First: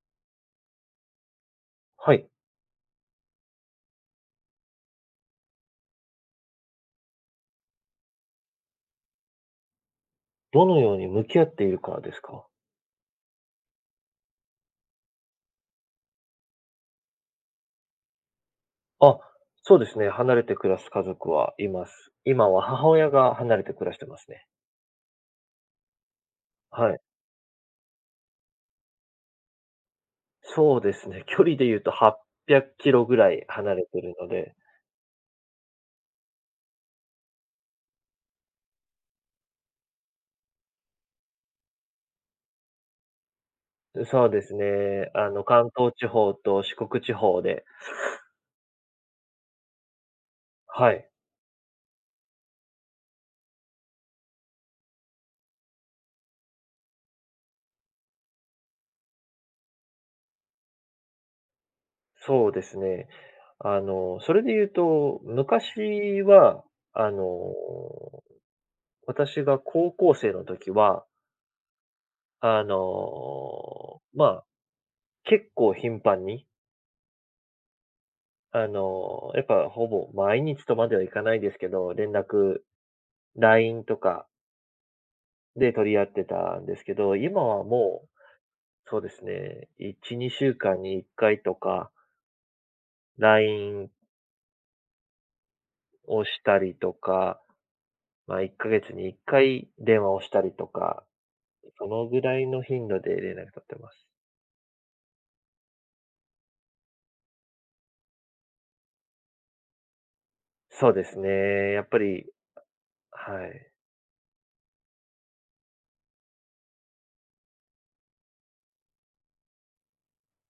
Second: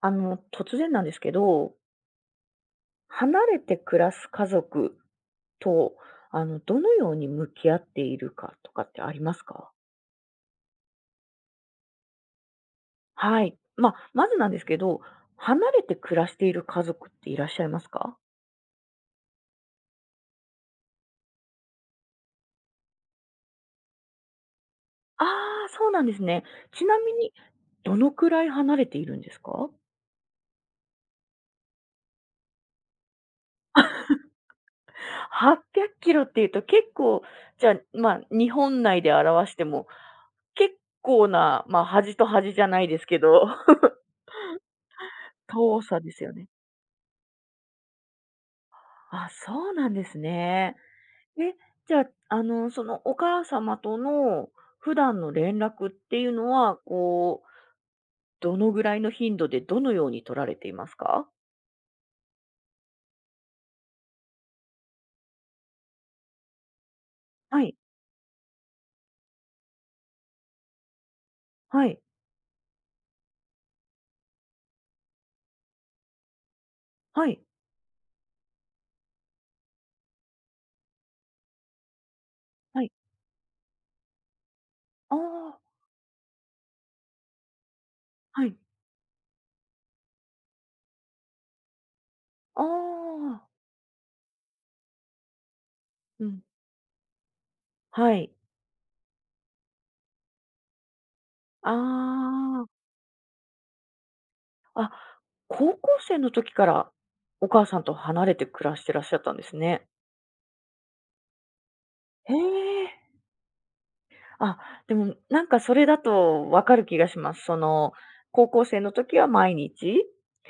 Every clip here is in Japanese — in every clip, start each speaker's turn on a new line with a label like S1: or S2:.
S1: あの、突然なんですけど、
S2: はい。
S1: 離れて暮らす家族と、あの、どのように向き合っているかとかってありますか？
S2: どのように向き合っているかですか？
S1: はい。まあ、まずなんですけど、離れて暮らしている家族っていらっしゃいますか？
S2: あ、そうですね、離れて暮らす家族はいます。今は母親が離れて暮らしてますね。
S1: ああー、そうなんですね。ち
S2: は
S1: な
S2: い。
S1: みに、どのくらい離れているんですか
S2: そうですね、距離で言うと800キロぐらい離れてるので、
S1: ？800キロっていうと結構、じゃあ、まあ、日本内で表しても、結構な、ま、あ端と端じゃないですけど、
S2: そうですね、関
S1: 遠
S2: 東
S1: さ
S2: 地
S1: ですよ
S2: 方
S1: ね。
S2: と四国地方で
S1: あ、そうなんですね。
S2: はい、
S1: え、じゃあ、あの、そのお母様との普段の連絡っていうのは、こう、どのぐらいの頻度でどのように取られていますか？
S2: そうですね。それで言うと、昔は、あの、
S1: はい、
S2: 私が高校生の時は、
S1: はい、
S2: あの、ま結構頻繁に、
S1: はい、
S2: やっぱほぼ毎日とまではいかないですけど、連絡、
S1: はい。
S2: LINE とか
S1: ああ、
S2: で取り合ってたんですけど、今はもう、
S1: はい。
S2: そうですね、1、2週間に1回とか、
S1: ああ、
S2: LINE
S1: う
S2: をし
S1: ん、
S2: たりとか、
S1: はい。
S2: まあ、1ヶ月に1回電話をしたりとか、そのぐらいの
S1: あ
S2: 頻度で連絡取ってます。
S1: あ、あ、高校生の時からお母さんと離れて暮らしてらっしゃったんですね。
S2: そうですね、やっぱり、
S1: へえ。
S2: はい。
S1: あ、でもなんかそれだと分かる気がします。その、高校生の時は毎日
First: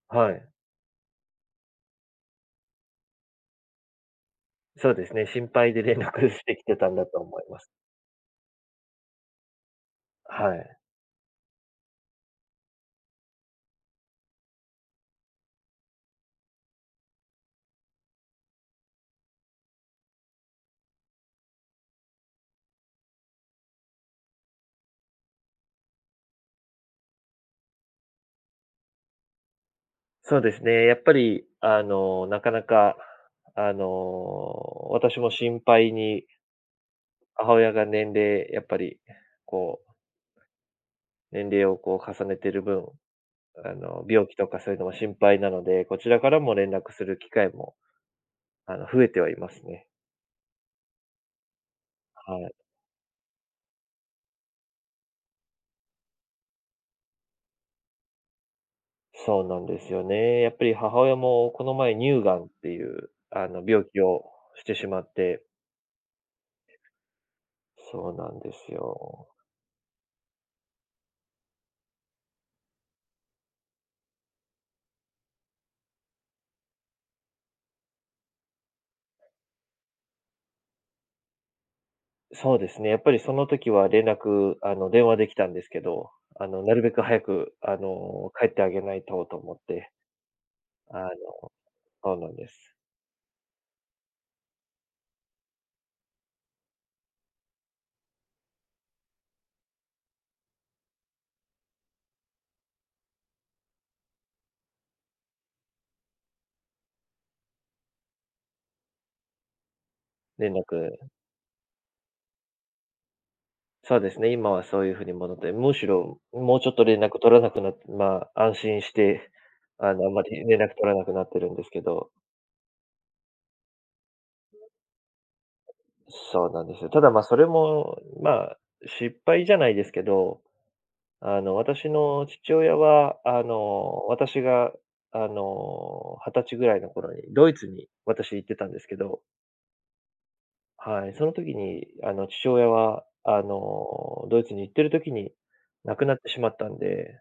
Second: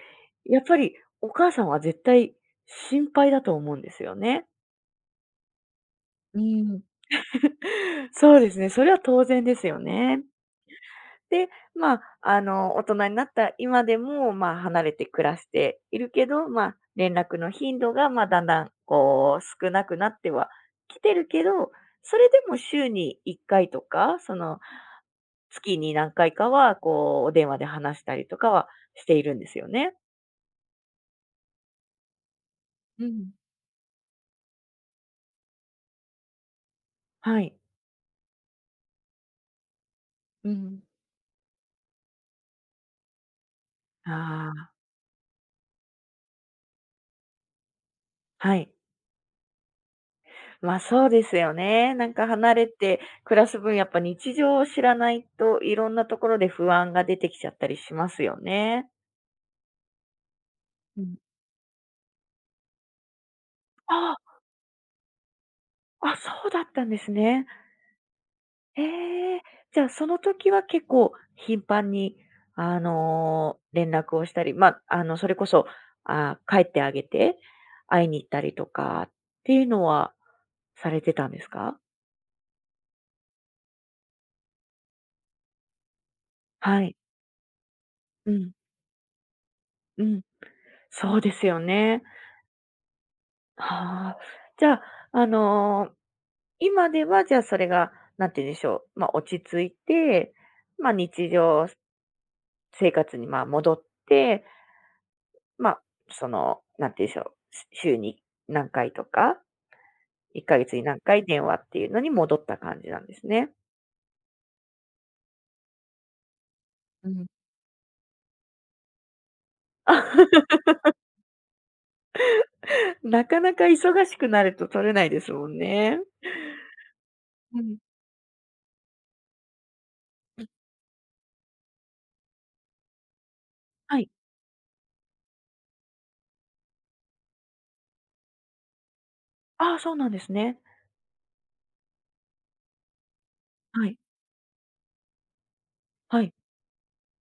S2: はい。
S1: やっぱりお母さんは絶対心配だと思うんですよね。
S2: そうですね、心配で連絡
S1: う
S2: してきて
S1: ん。
S2: たんだと思います。
S1: そうですね、それは当然ですよね。
S2: はい。
S1: で、まあ、あの、大人になった今でも、まあ、離れて暮らしているけど、まあ、連絡の頻度が、まあ、だんだん、こう、少なくなってはきてるけど、それでも週に1回とか、その、月に何回かは、こう、お電話で話したりとかはしているんですよね。
S2: そうですね、やっぱり、あの、なかなか、
S1: うん。
S2: あの、私も心配に、
S1: はい。
S2: 母親が年齢やっぱり、こう、
S1: うん。
S2: 年齢をこう重ねてる分、あの、病気と
S1: あ
S2: かそ
S1: あ、
S2: ういうのも心配なので、こちらからも連絡する機会も、
S1: はい。
S2: 増えてはいますね。
S1: ま、あ、そうですよね。なんか
S2: は
S1: 離
S2: い。
S1: れて暮らす分、やっぱ日常を知らないと、いろんなところで不安が出てきちゃったりしますよね。
S2: そうなんですよね。やっぱり母
S1: う
S2: 親
S1: ん。
S2: もこの前乳がんっていう、あの、病気
S1: あ
S2: をしてしまって、
S1: あ、あ、そうだったんですね。
S2: そうなんですよ。
S1: ええ、じゃあその時は結構頻繁に、あの、連絡をしたり、まあ、あの、それこそ、帰ってあげて、会いに行ったりとかっていうのはされてたんですか？
S2: そうですね、やっぱりその時は連絡、あの、電話できたんですけど、な
S1: は
S2: るべ
S1: い。
S2: く早く、
S1: う
S2: 帰っ
S1: ん、
S2: てあげないとと思って、
S1: うん。
S2: あの
S1: そうですよね。
S2: そうなんです。
S1: はあ。じゃあ、あのー今では、じゃあ、それが、なんて言うんでしょう、まあ、落ち着いて、まあ、日常生活に、ま、戻って、まあ、その、なんて言うんでしょう、し週に何回とか、1
S2: 連
S1: か月に何
S2: 絡
S1: 回電話っていうのに戻った感じなんですね。
S2: そうですね、今はそういうふうに戻って、むしろ、もうちょっと連
S1: う
S2: 絡
S1: ん。
S2: 取らなくなってまあ、安心して、あんま り連絡取らなくなってるんですけど、
S1: なかなか忙しくなると取れないですもんね。
S2: そうなんですよ。ただ、まあ、それも、まあ、失敗じゃないですけど、
S1: うん、
S2: 私の父親は、あ
S1: は
S2: の、
S1: い。
S2: 私が、20歳ぐらいの頃にドイツに私行ってたんですけど、
S1: ああ、そうなんですね。
S2: はい、その時に、あの、父親は、
S1: はい。
S2: ドイツに行ってる時に亡くなっ
S1: は
S2: て
S1: い。
S2: しまったんで、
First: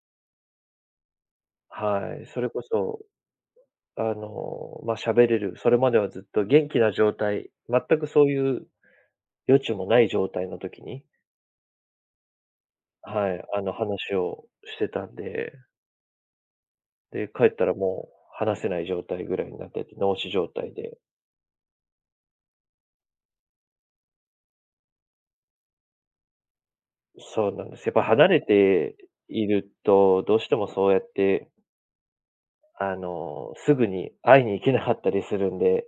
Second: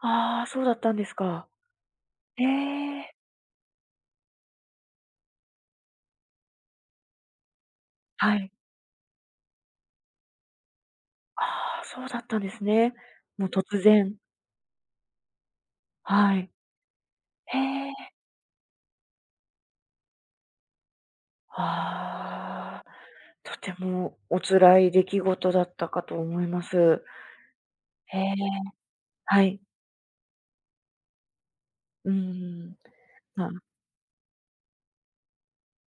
S1: ああ、そうだったんですか。
S2: はい、そ
S1: え
S2: れこそ、
S1: え。
S2: まあ、喋れる、それまではずっと元気な状態、全くそう
S1: はい。
S2: いう余地もない状態の時に、
S1: ああ、そうだったんですね。
S2: はい、
S1: もう突然、
S2: 話をしてたんで
S1: はい。
S2: で、帰っ
S1: へ
S2: たら
S1: え、
S2: もう話せない状態ぐらいになってて、脳死状態で。
S1: ああ、とてもお辛い出来事だったかと思います。
S2: そうなんです。やっぱ
S1: へ
S2: 離
S1: え、
S2: れて
S1: は
S2: い
S1: い。
S2: ると、どうしてもそうやって、
S1: うん。まあ、
S2: すぐに会いに行けなかったりするんで、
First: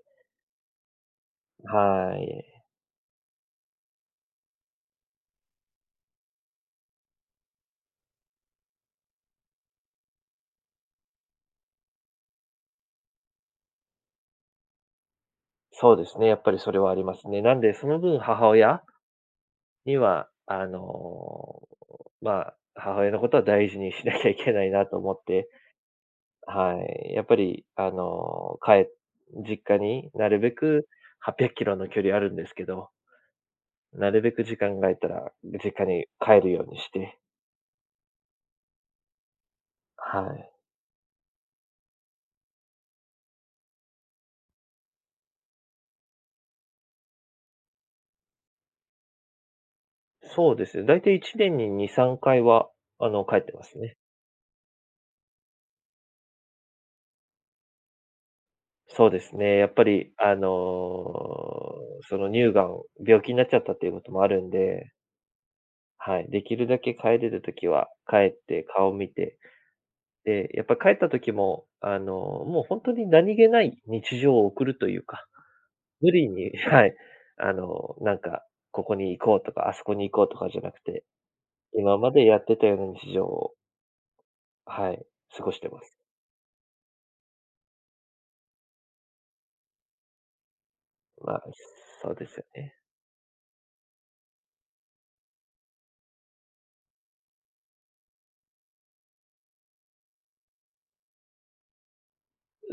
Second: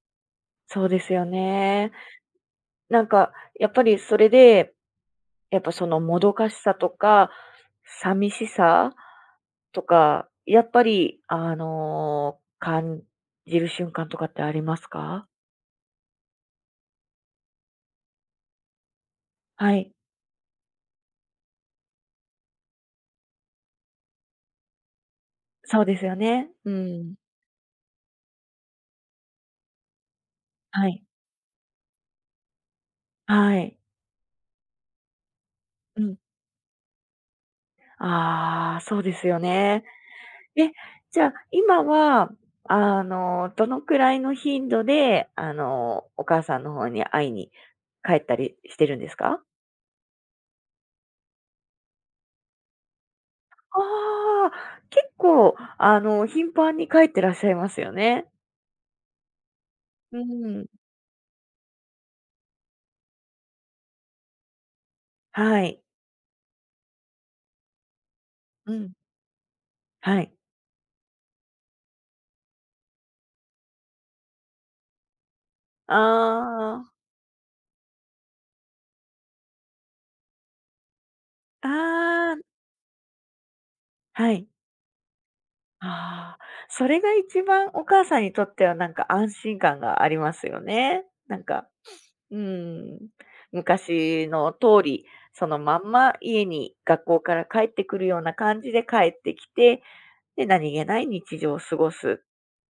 S1: そうですよね。
S2: はい。
S1: なんかやっぱりそれで、やっぱそのもどかしさとか、寂しさとか、やっぱりあの、感じる瞬間とかってありますか？
S2: そうですね、やっぱりそれはありますね。なんで、その分母親
S1: はい、
S2: には、あの、まあ、母親のことは大事にしなきゃいけないなと思って、
S1: そうですよね。う
S2: はい。
S1: ん。
S2: やっぱり、実家になるべく
S1: はい。
S2: 800キロの距離あるんですけど
S1: はい。
S2: なるべく時間が空いたら、実家
S1: う
S2: に
S1: ん。
S2: 帰るようにして。
S1: ああ、そうですよね。
S2: はい。
S1: え、じゃあ、今は、あの、どのくらいの頻度で、あの、お母さんの方に会いに帰ったりしてるんですか？
S2: そうですね、だいたい1年に2、3回は、帰ってますね。
S1: ああ、結構、あの、頻繁に帰ってらっしゃいますよね。
S2: そうですね、やっぱり、
S1: うん。
S2: その乳がん、病気になっちゃったっていうこともあるんで、
S1: はい。
S2: はい、できるだけ帰れるときは帰って
S1: うん。
S2: 顔見て、
S1: はい。
S2: で、やっぱ帰った時も、もう本当に何気ない日常を送るというか、無理に
S1: あ
S2: はい、あの、なんか、ここに行こうとか、あそこに行こうとかじゃなくて
S1: あ、
S2: 今まで
S1: あ
S2: や
S1: あ、
S2: ってたような日常を、
S1: はい。
S2: はい、過ごしてます。
S1: ああ、それが一番お母さんにとってはなんか安心感がありますよね。
S2: ま
S1: なん
S2: あ、
S1: か、
S2: そうです
S1: う
S2: よね。
S1: ん、昔の通り、そのまんま家に学校から帰ってくるような感じで帰ってきて、で、何気ない日常を過ごす。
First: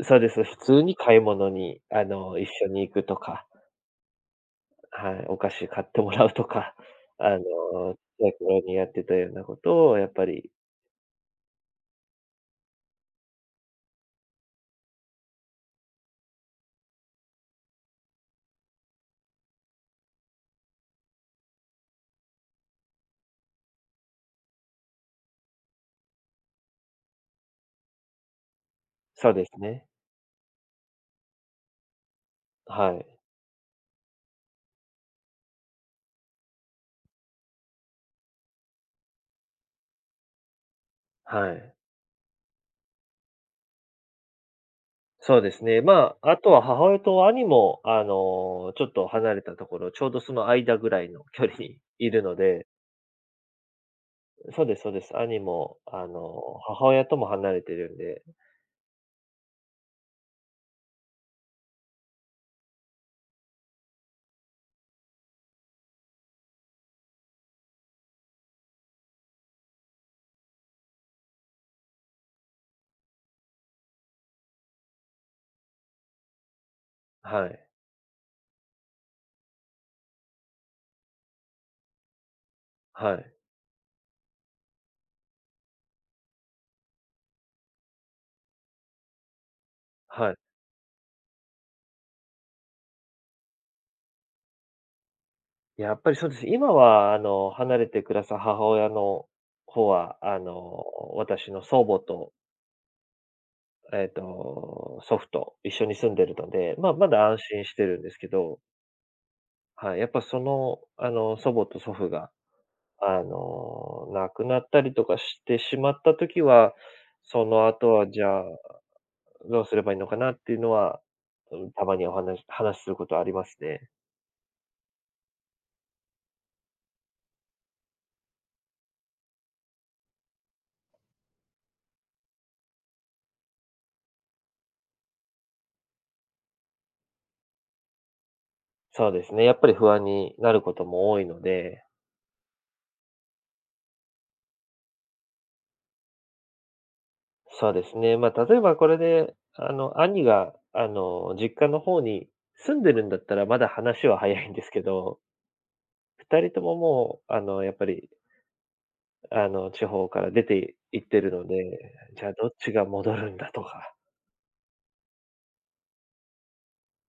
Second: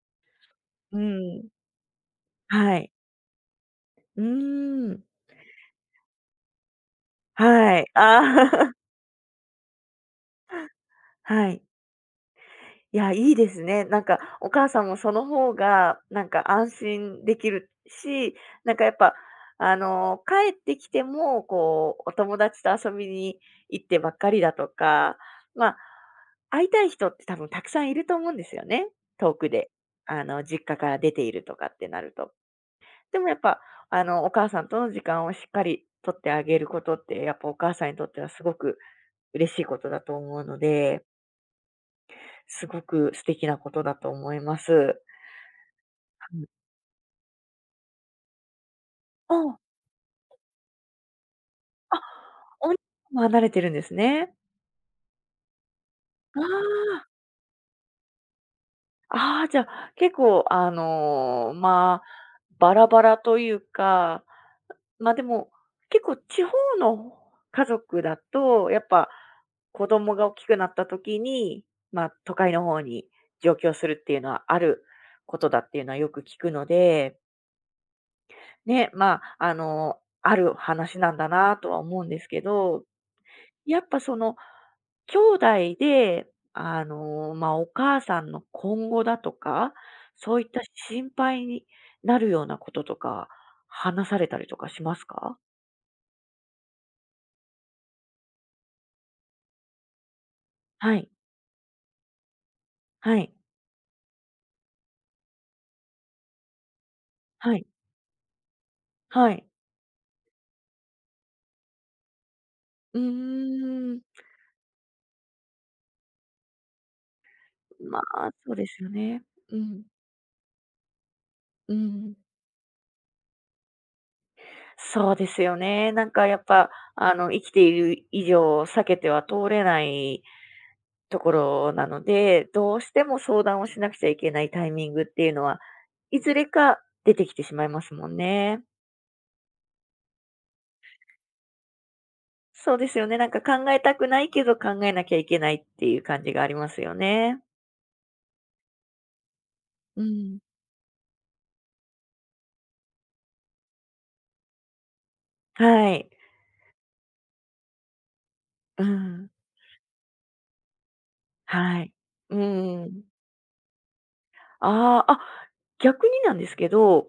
S2: そうです。普通に
S1: う
S2: 買い
S1: ん。
S2: 物に、一緒
S1: は
S2: に
S1: い。
S2: 行くとか、
S1: うーん。
S2: はい、お菓子買ってもらうとか、あ
S1: はい。
S2: の、ちっい頃
S1: ああ、
S2: にやってたようなことをやっぱり
S1: はい。いや、いいですね。なんか、お母さんもその方が、なんか安心できるし、なんかやっぱ、あの、帰ってきても、こう、お友達と遊びに行ってばっかりだとか、まあ、会いたい人って多分たくさんいると思うんですよね。
S2: そ
S1: 遠
S2: うで
S1: く
S2: す
S1: で。
S2: ね。
S1: あの、実家から出ているとかってなると。
S2: はい。
S1: でもやっぱ、あの、お母さんとの時間をしっかりとってあげることって、やっぱお母さんにとってはすごく嬉しいことだと思うので、
S2: はい。
S1: すごく素敵なことだと思います。
S2: そうですね。まあ、あ
S1: は
S2: とは母親と兄も、ちょっと離れた
S1: う
S2: ところ、ちょうどその間ぐらいの距離に
S1: あ、
S2: いるので、
S1: お兄さんも離れてるんですね。
S2: そうですそうです。兄も、
S1: あ
S2: 母
S1: あ。
S2: 親とも離れてるんで、
S1: ああ、じゃあ、結構あの、まあ、バラバラというか、ま、でも、結構地方の家族だと、やっぱ子供が大きくなった時に、ま、都会の方に上京するっていうのはあることだっていうのはよく聞くので、
S2: はい。
S1: ね、まあ、あの、ある話なんだなとは思うんですけど、
S2: はい、
S1: やっぱその、兄弟で、あの、まあ、お母さんの今後だとか、
S2: は
S1: そ
S2: い。
S1: ういった心配になるようなこととか、話されたりとかしますか？
S2: やっぱりそうです。今はあの、離れてくださる母親の方は、
S1: はい、
S2: 私の祖母と、
S1: はい、
S2: えっと、祖父と一緒に住んでるので、まあ、まだ安
S1: は
S2: 心
S1: い、
S2: してるんですけど、
S1: はい。
S2: はい、やっぱその、祖母と祖父が、
S1: うーん。
S2: 亡くなったりとかしてしまった時は、その後
S1: ま
S2: はじ
S1: あ、
S2: ゃあ、
S1: そうですよね。う
S2: どうす
S1: ん、
S2: ればいいのかなっていうのは、うん、
S1: う
S2: たまにお
S1: ん。
S2: 話話することありますね。
S1: そうですよね。なんかやっぱ、あの、生きている以上、避けては通れないところなので、どうしても相談をしなくちゃいけないタイミングっていうのは、いずれか出てきてしまいますもんね。
S2: そうですね、やっぱり不安になることも多いので
S1: そうですよね。なんか考えたくないけど考えなきゃいけないっていう感じがありますよね。
S2: そうですね。まあ、例えばこれで、あの、
S1: う
S2: 兄
S1: ん。
S2: が、実家の方に住んでるんだったら、まだ話は早いんですけど、
S1: はい。
S2: 二人とももう、あの、やっぱり、
S1: うん。
S2: 地方から出て行ってるので、
S1: はい。
S2: じゃあ
S1: う
S2: どっち
S1: ー
S2: が
S1: ん。
S2: 戻るんだとか。
S1: ああ、あ、逆になんですけど、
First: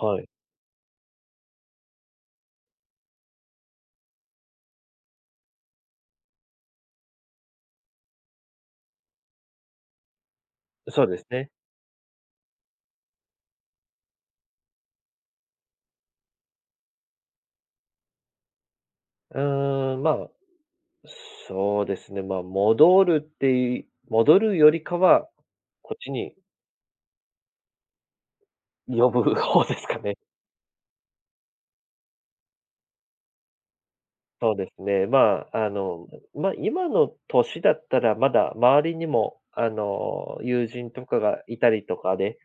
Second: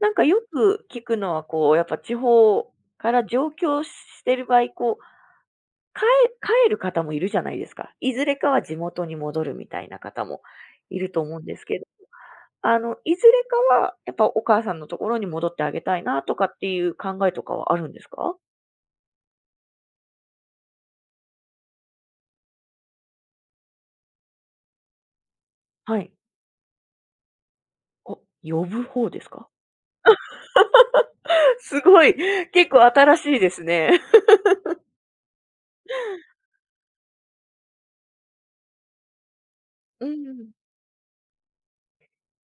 S1: なんか
S2: い。
S1: よく聞くのはこう、やっぱ地方から上京してる場合、こう帰帰る方もいるじゃないですか。いずれかは地元に戻るみたいな方もい
S2: そう
S1: る
S2: で
S1: と
S2: す
S1: 思うん
S2: ね。
S1: ですけど、あの、いずれかはやっぱお母さんのところに戻ってあげたいなとかっていう考えとかはあるんですか？
S2: まあ、そうですね。まあ、戻るってい戻るよりかは、こ
S1: は
S2: っち
S1: い。
S2: に
S1: お、呼ぶ方
S2: 呼
S1: です
S2: ぶ
S1: か？
S2: 方ですかね。
S1: すごい、結構新しいですね。
S2: そうですね。まあ、あの、まあ、今の年だったらまだ周りにも、
S1: うん。
S2: 友人とかがいたりとかで、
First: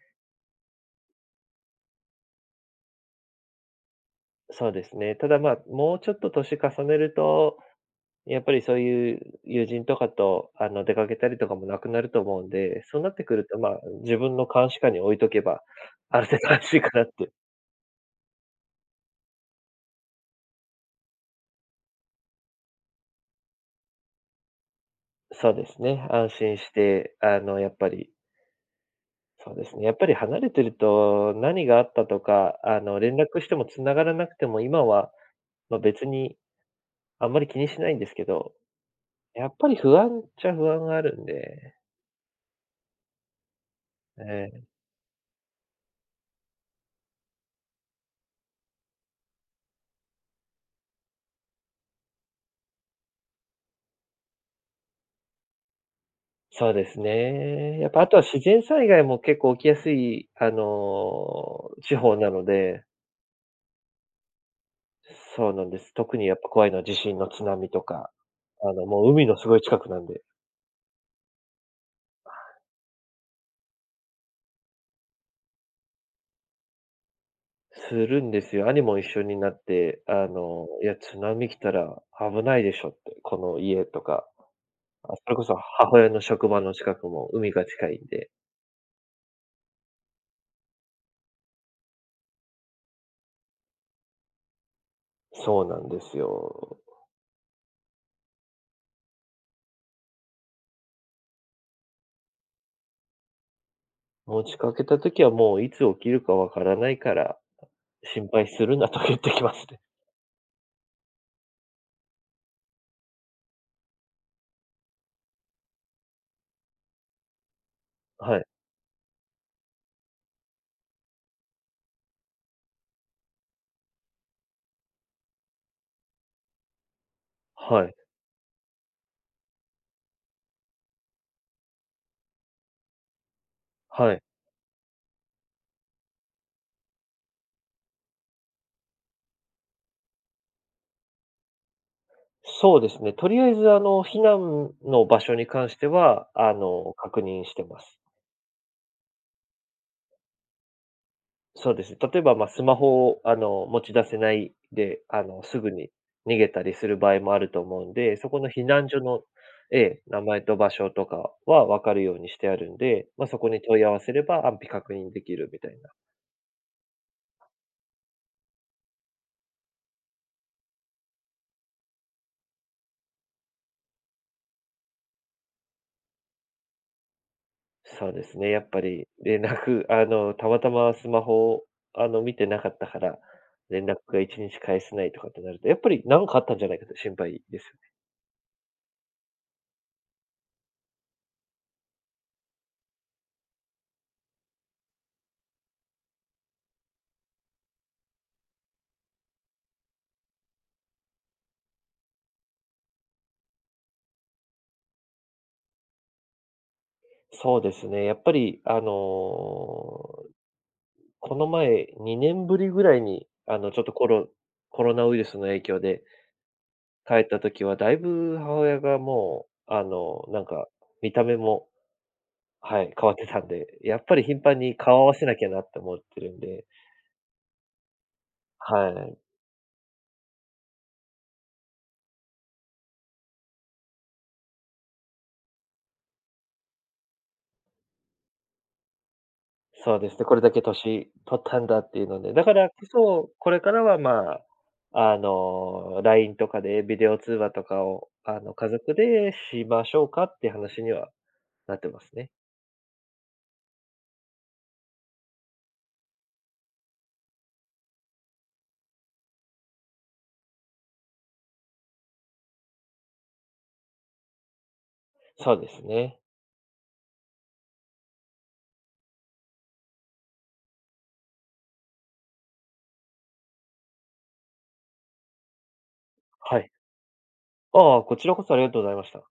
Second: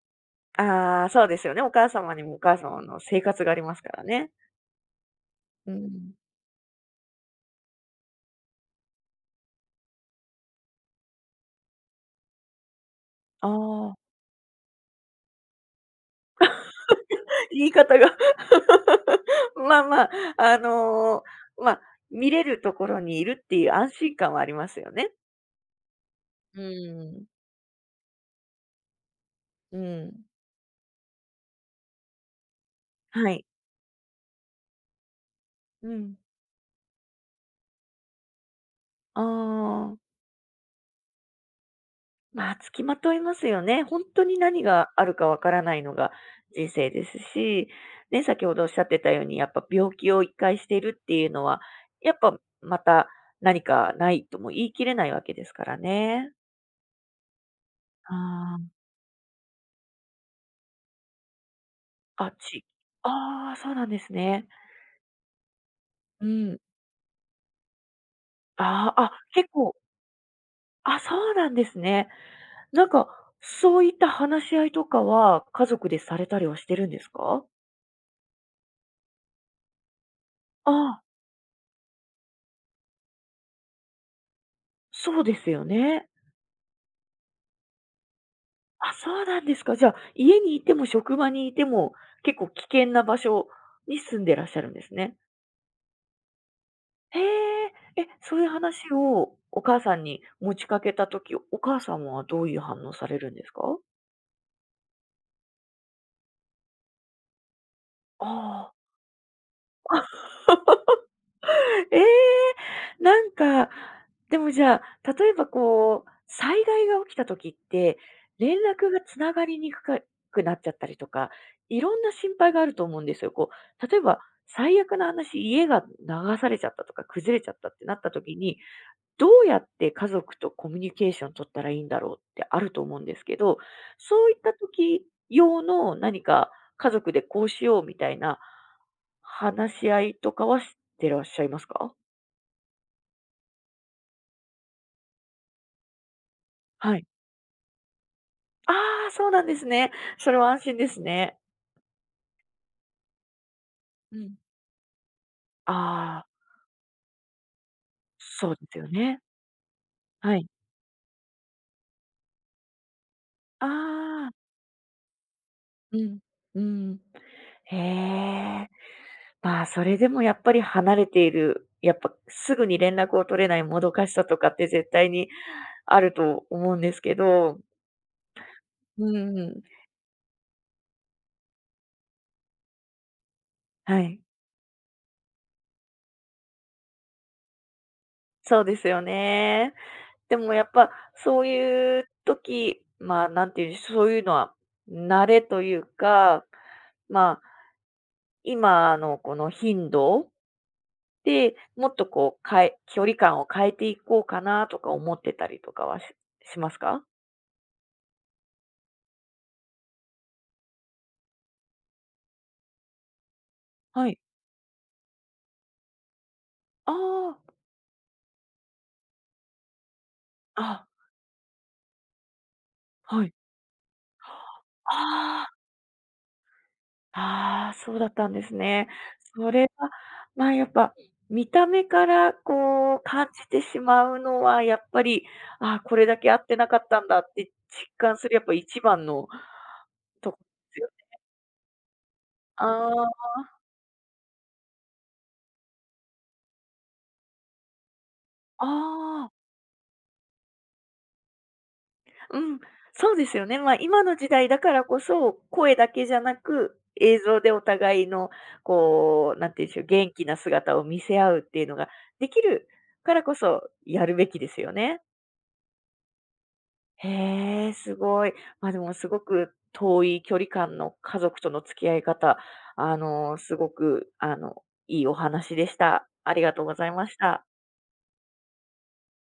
S1: ああ、そうですよね。お母様にもお母様の生活がありますからね。
S2: そうですね。ただ、まあ、
S1: う
S2: もうちょ
S1: ん。
S2: っと年重ねると、やっぱりそういう友人とかと、出かけたりとかもなくなると思うんで、そうなってくる
S1: あ
S2: と、まあ、
S1: あ。
S2: 自分の監視下に置いとけば、ある程度安心かなって。
S1: 言い方が まあまあ、あの、まあ、見れるところにいるっていう安心感はありますよね。
S2: そうですね、安心
S1: う
S2: して、
S1: ん、
S2: あの、やっぱり、そうです
S1: う
S2: ね、やっぱり
S1: ん。
S2: 離れてると、何があったとか、連
S1: は
S2: 絡
S1: い。
S2: しても繋がらなくても、今はまあ、
S1: う
S2: 別
S1: ん。
S2: にあんまり気にしないんですけど、
S1: あ
S2: やっぱり
S1: あ、
S2: 不安っちゃ不安があるんで、
S1: まあ、つきまといますよね。本当
S2: え
S1: に何
S2: え、
S1: があるかわからないのが人生ですし、ね、先ほどおっしゃってたように、やっぱ病気を一回しているっていうのは、やっぱまた何かないとも言い切れないわけですからね。
S2: そうですね。やっぱあとは自然
S1: あ
S2: 災害も結構起きやすい、地方
S1: あ。
S2: な
S1: あ、
S2: ので、
S1: ああ、そうなんですね。
S2: そうなんです。特に
S1: う
S2: やっぱ
S1: ん。
S2: 怖いのは地震の津波とか、
S1: ああ、
S2: もう
S1: あ、
S2: 海のす
S1: 結
S2: ごい
S1: 構、
S2: 近くなんで。
S1: あ、そうなんですね。なんか、そういった話し合いとかは、家族でされたりはしてるんですか？
S2: するんですよ。兄も一緒になって、
S1: あ
S2: いや
S1: あ、
S2: 津波来たら危ないでしょって、この家とか、あ、
S1: そ
S2: そ
S1: うで
S2: れこ
S1: す
S2: そ
S1: よ
S2: 母
S1: ね。
S2: 親の職場の近くも海が近いんで。
S1: あ、そうなんですか。じゃあ、家にいても職場にいても、結構危険な場所に住んでらっしゃるんですね。
S2: そうなんですよ。
S1: へえ。え、そういう話をお母さんに持ちかけた時、お母さんはどういう反応されるんですか？
S2: 持ちかけた時はもういつ起きるかわからないから、心配す
S1: ああ
S2: る
S1: ー。
S2: なと言ってきますね。
S1: ええ、なんか、でもじゃあ、例えばこう、災害が起きた時って、
S2: はい。
S1: 連絡がつながりにくくなっちゃったりとか、いろんな心配があると思うんですよ。こう、例えば、最悪な話、家が流されちゃったとか、崩れちゃったって
S2: はい。
S1: なった時に、どうやって家族とコミュニケーション取ったらいいんだろうってあると思うんですけど、
S2: はい。
S1: そういった時用の何か家族でこうしようみたいな話し合いとかはしてらっしゃいますか？
S2: そうですね。とりあえずあの、避難の場所に関しては、
S1: はい。
S2: 確認してます。
S1: ああ、そうなんですね。それは安心ですね。
S2: そうです。例えば、まあ、スマホを持ち出
S1: う
S2: せな
S1: ん。
S2: いで、すぐに
S1: ああ、
S2: 逃げたりする場合もあると思うんで、そこの
S1: そうで
S2: 避
S1: すよ
S2: 難所
S1: ね。
S2: のええ、名
S1: は
S2: 前
S1: い。
S2: と場所とかは分かるようにしてあるんで、まあ、そこに
S1: あ
S2: 問い合わせれ
S1: あ。
S2: ば安否確認できるみたいな。
S1: うん。うん。へえ。まあ、それでもやっぱり離れている、やっぱすぐに連絡を取れないもどかしさとかって絶対にあると思うんですけど。
S2: そうですね、やっぱ
S1: う
S2: り
S1: ん
S2: 連
S1: うん。
S2: 絡あの、たまたまスマホを、見てなかったから、連絡
S1: はい。
S2: が1日返せないとかってなると、やっぱり何かあったんじゃないかと心配ですよね。
S1: そうですよね。でもやっぱそういう時、まあ、なんていうんでしょう、そういうのは慣れというか、まあ今のこの頻度で、もっとこう、距離感を変えていこうかなとか思ってたりとかはしますか？
S2: そうですね、やっぱり、あの、この前2年ぶりぐらいに、ちょっと
S1: はい。
S2: コロナウイルスの影響で
S1: あ
S2: 帰った
S1: あ、
S2: 時は、だいぶ母親がもう、
S1: あ、
S2: 見た目もはい、変わっ
S1: は
S2: て
S1: い。
S2: たんで、やっぱり頻繁に顔合わせなきゃ
S1: あ
S2: なって思ってるんで、
S1: あ、ああ、そうだったんですね。
S2: はい。
S1: それは、まあ、やっぱ見た目からこう感じてしまうのはやっぱり、ああ、これだけ合ってなかったんだって実感するやっぱ一番の
S2: そうですね、
S1: と
S2: こ
S1: こ
S2: れ
S1: で
S2: だけ
S1: すよね。
S2: 年取ったんだっていうので、だからこ
S1: あ
S2: そ、
S1: あ、
S2: これからは、まあ、LINE とかでビデオ通話とかを、家族
S1: あ
S2: でしましょうかって話にはなってますね。
S1: うん、そうですよね。まあ、今の時代だからこそ、声だけじゃなく、映像でお互いの、こう、なんていうんでしょう、元気な姿を見せ合うっていうのができるからこそ、やるべきですよね。
S2: そうですね。
S1: へえ、すごい。まあ、でもすごく遠い距離感の家族との付き合い方、あの、すごく、あの、いいお話でした。ありが
S2: は
S1: とう
S2: い。
S1: ございました。
S2: ああ、こちらこそありがとうございました。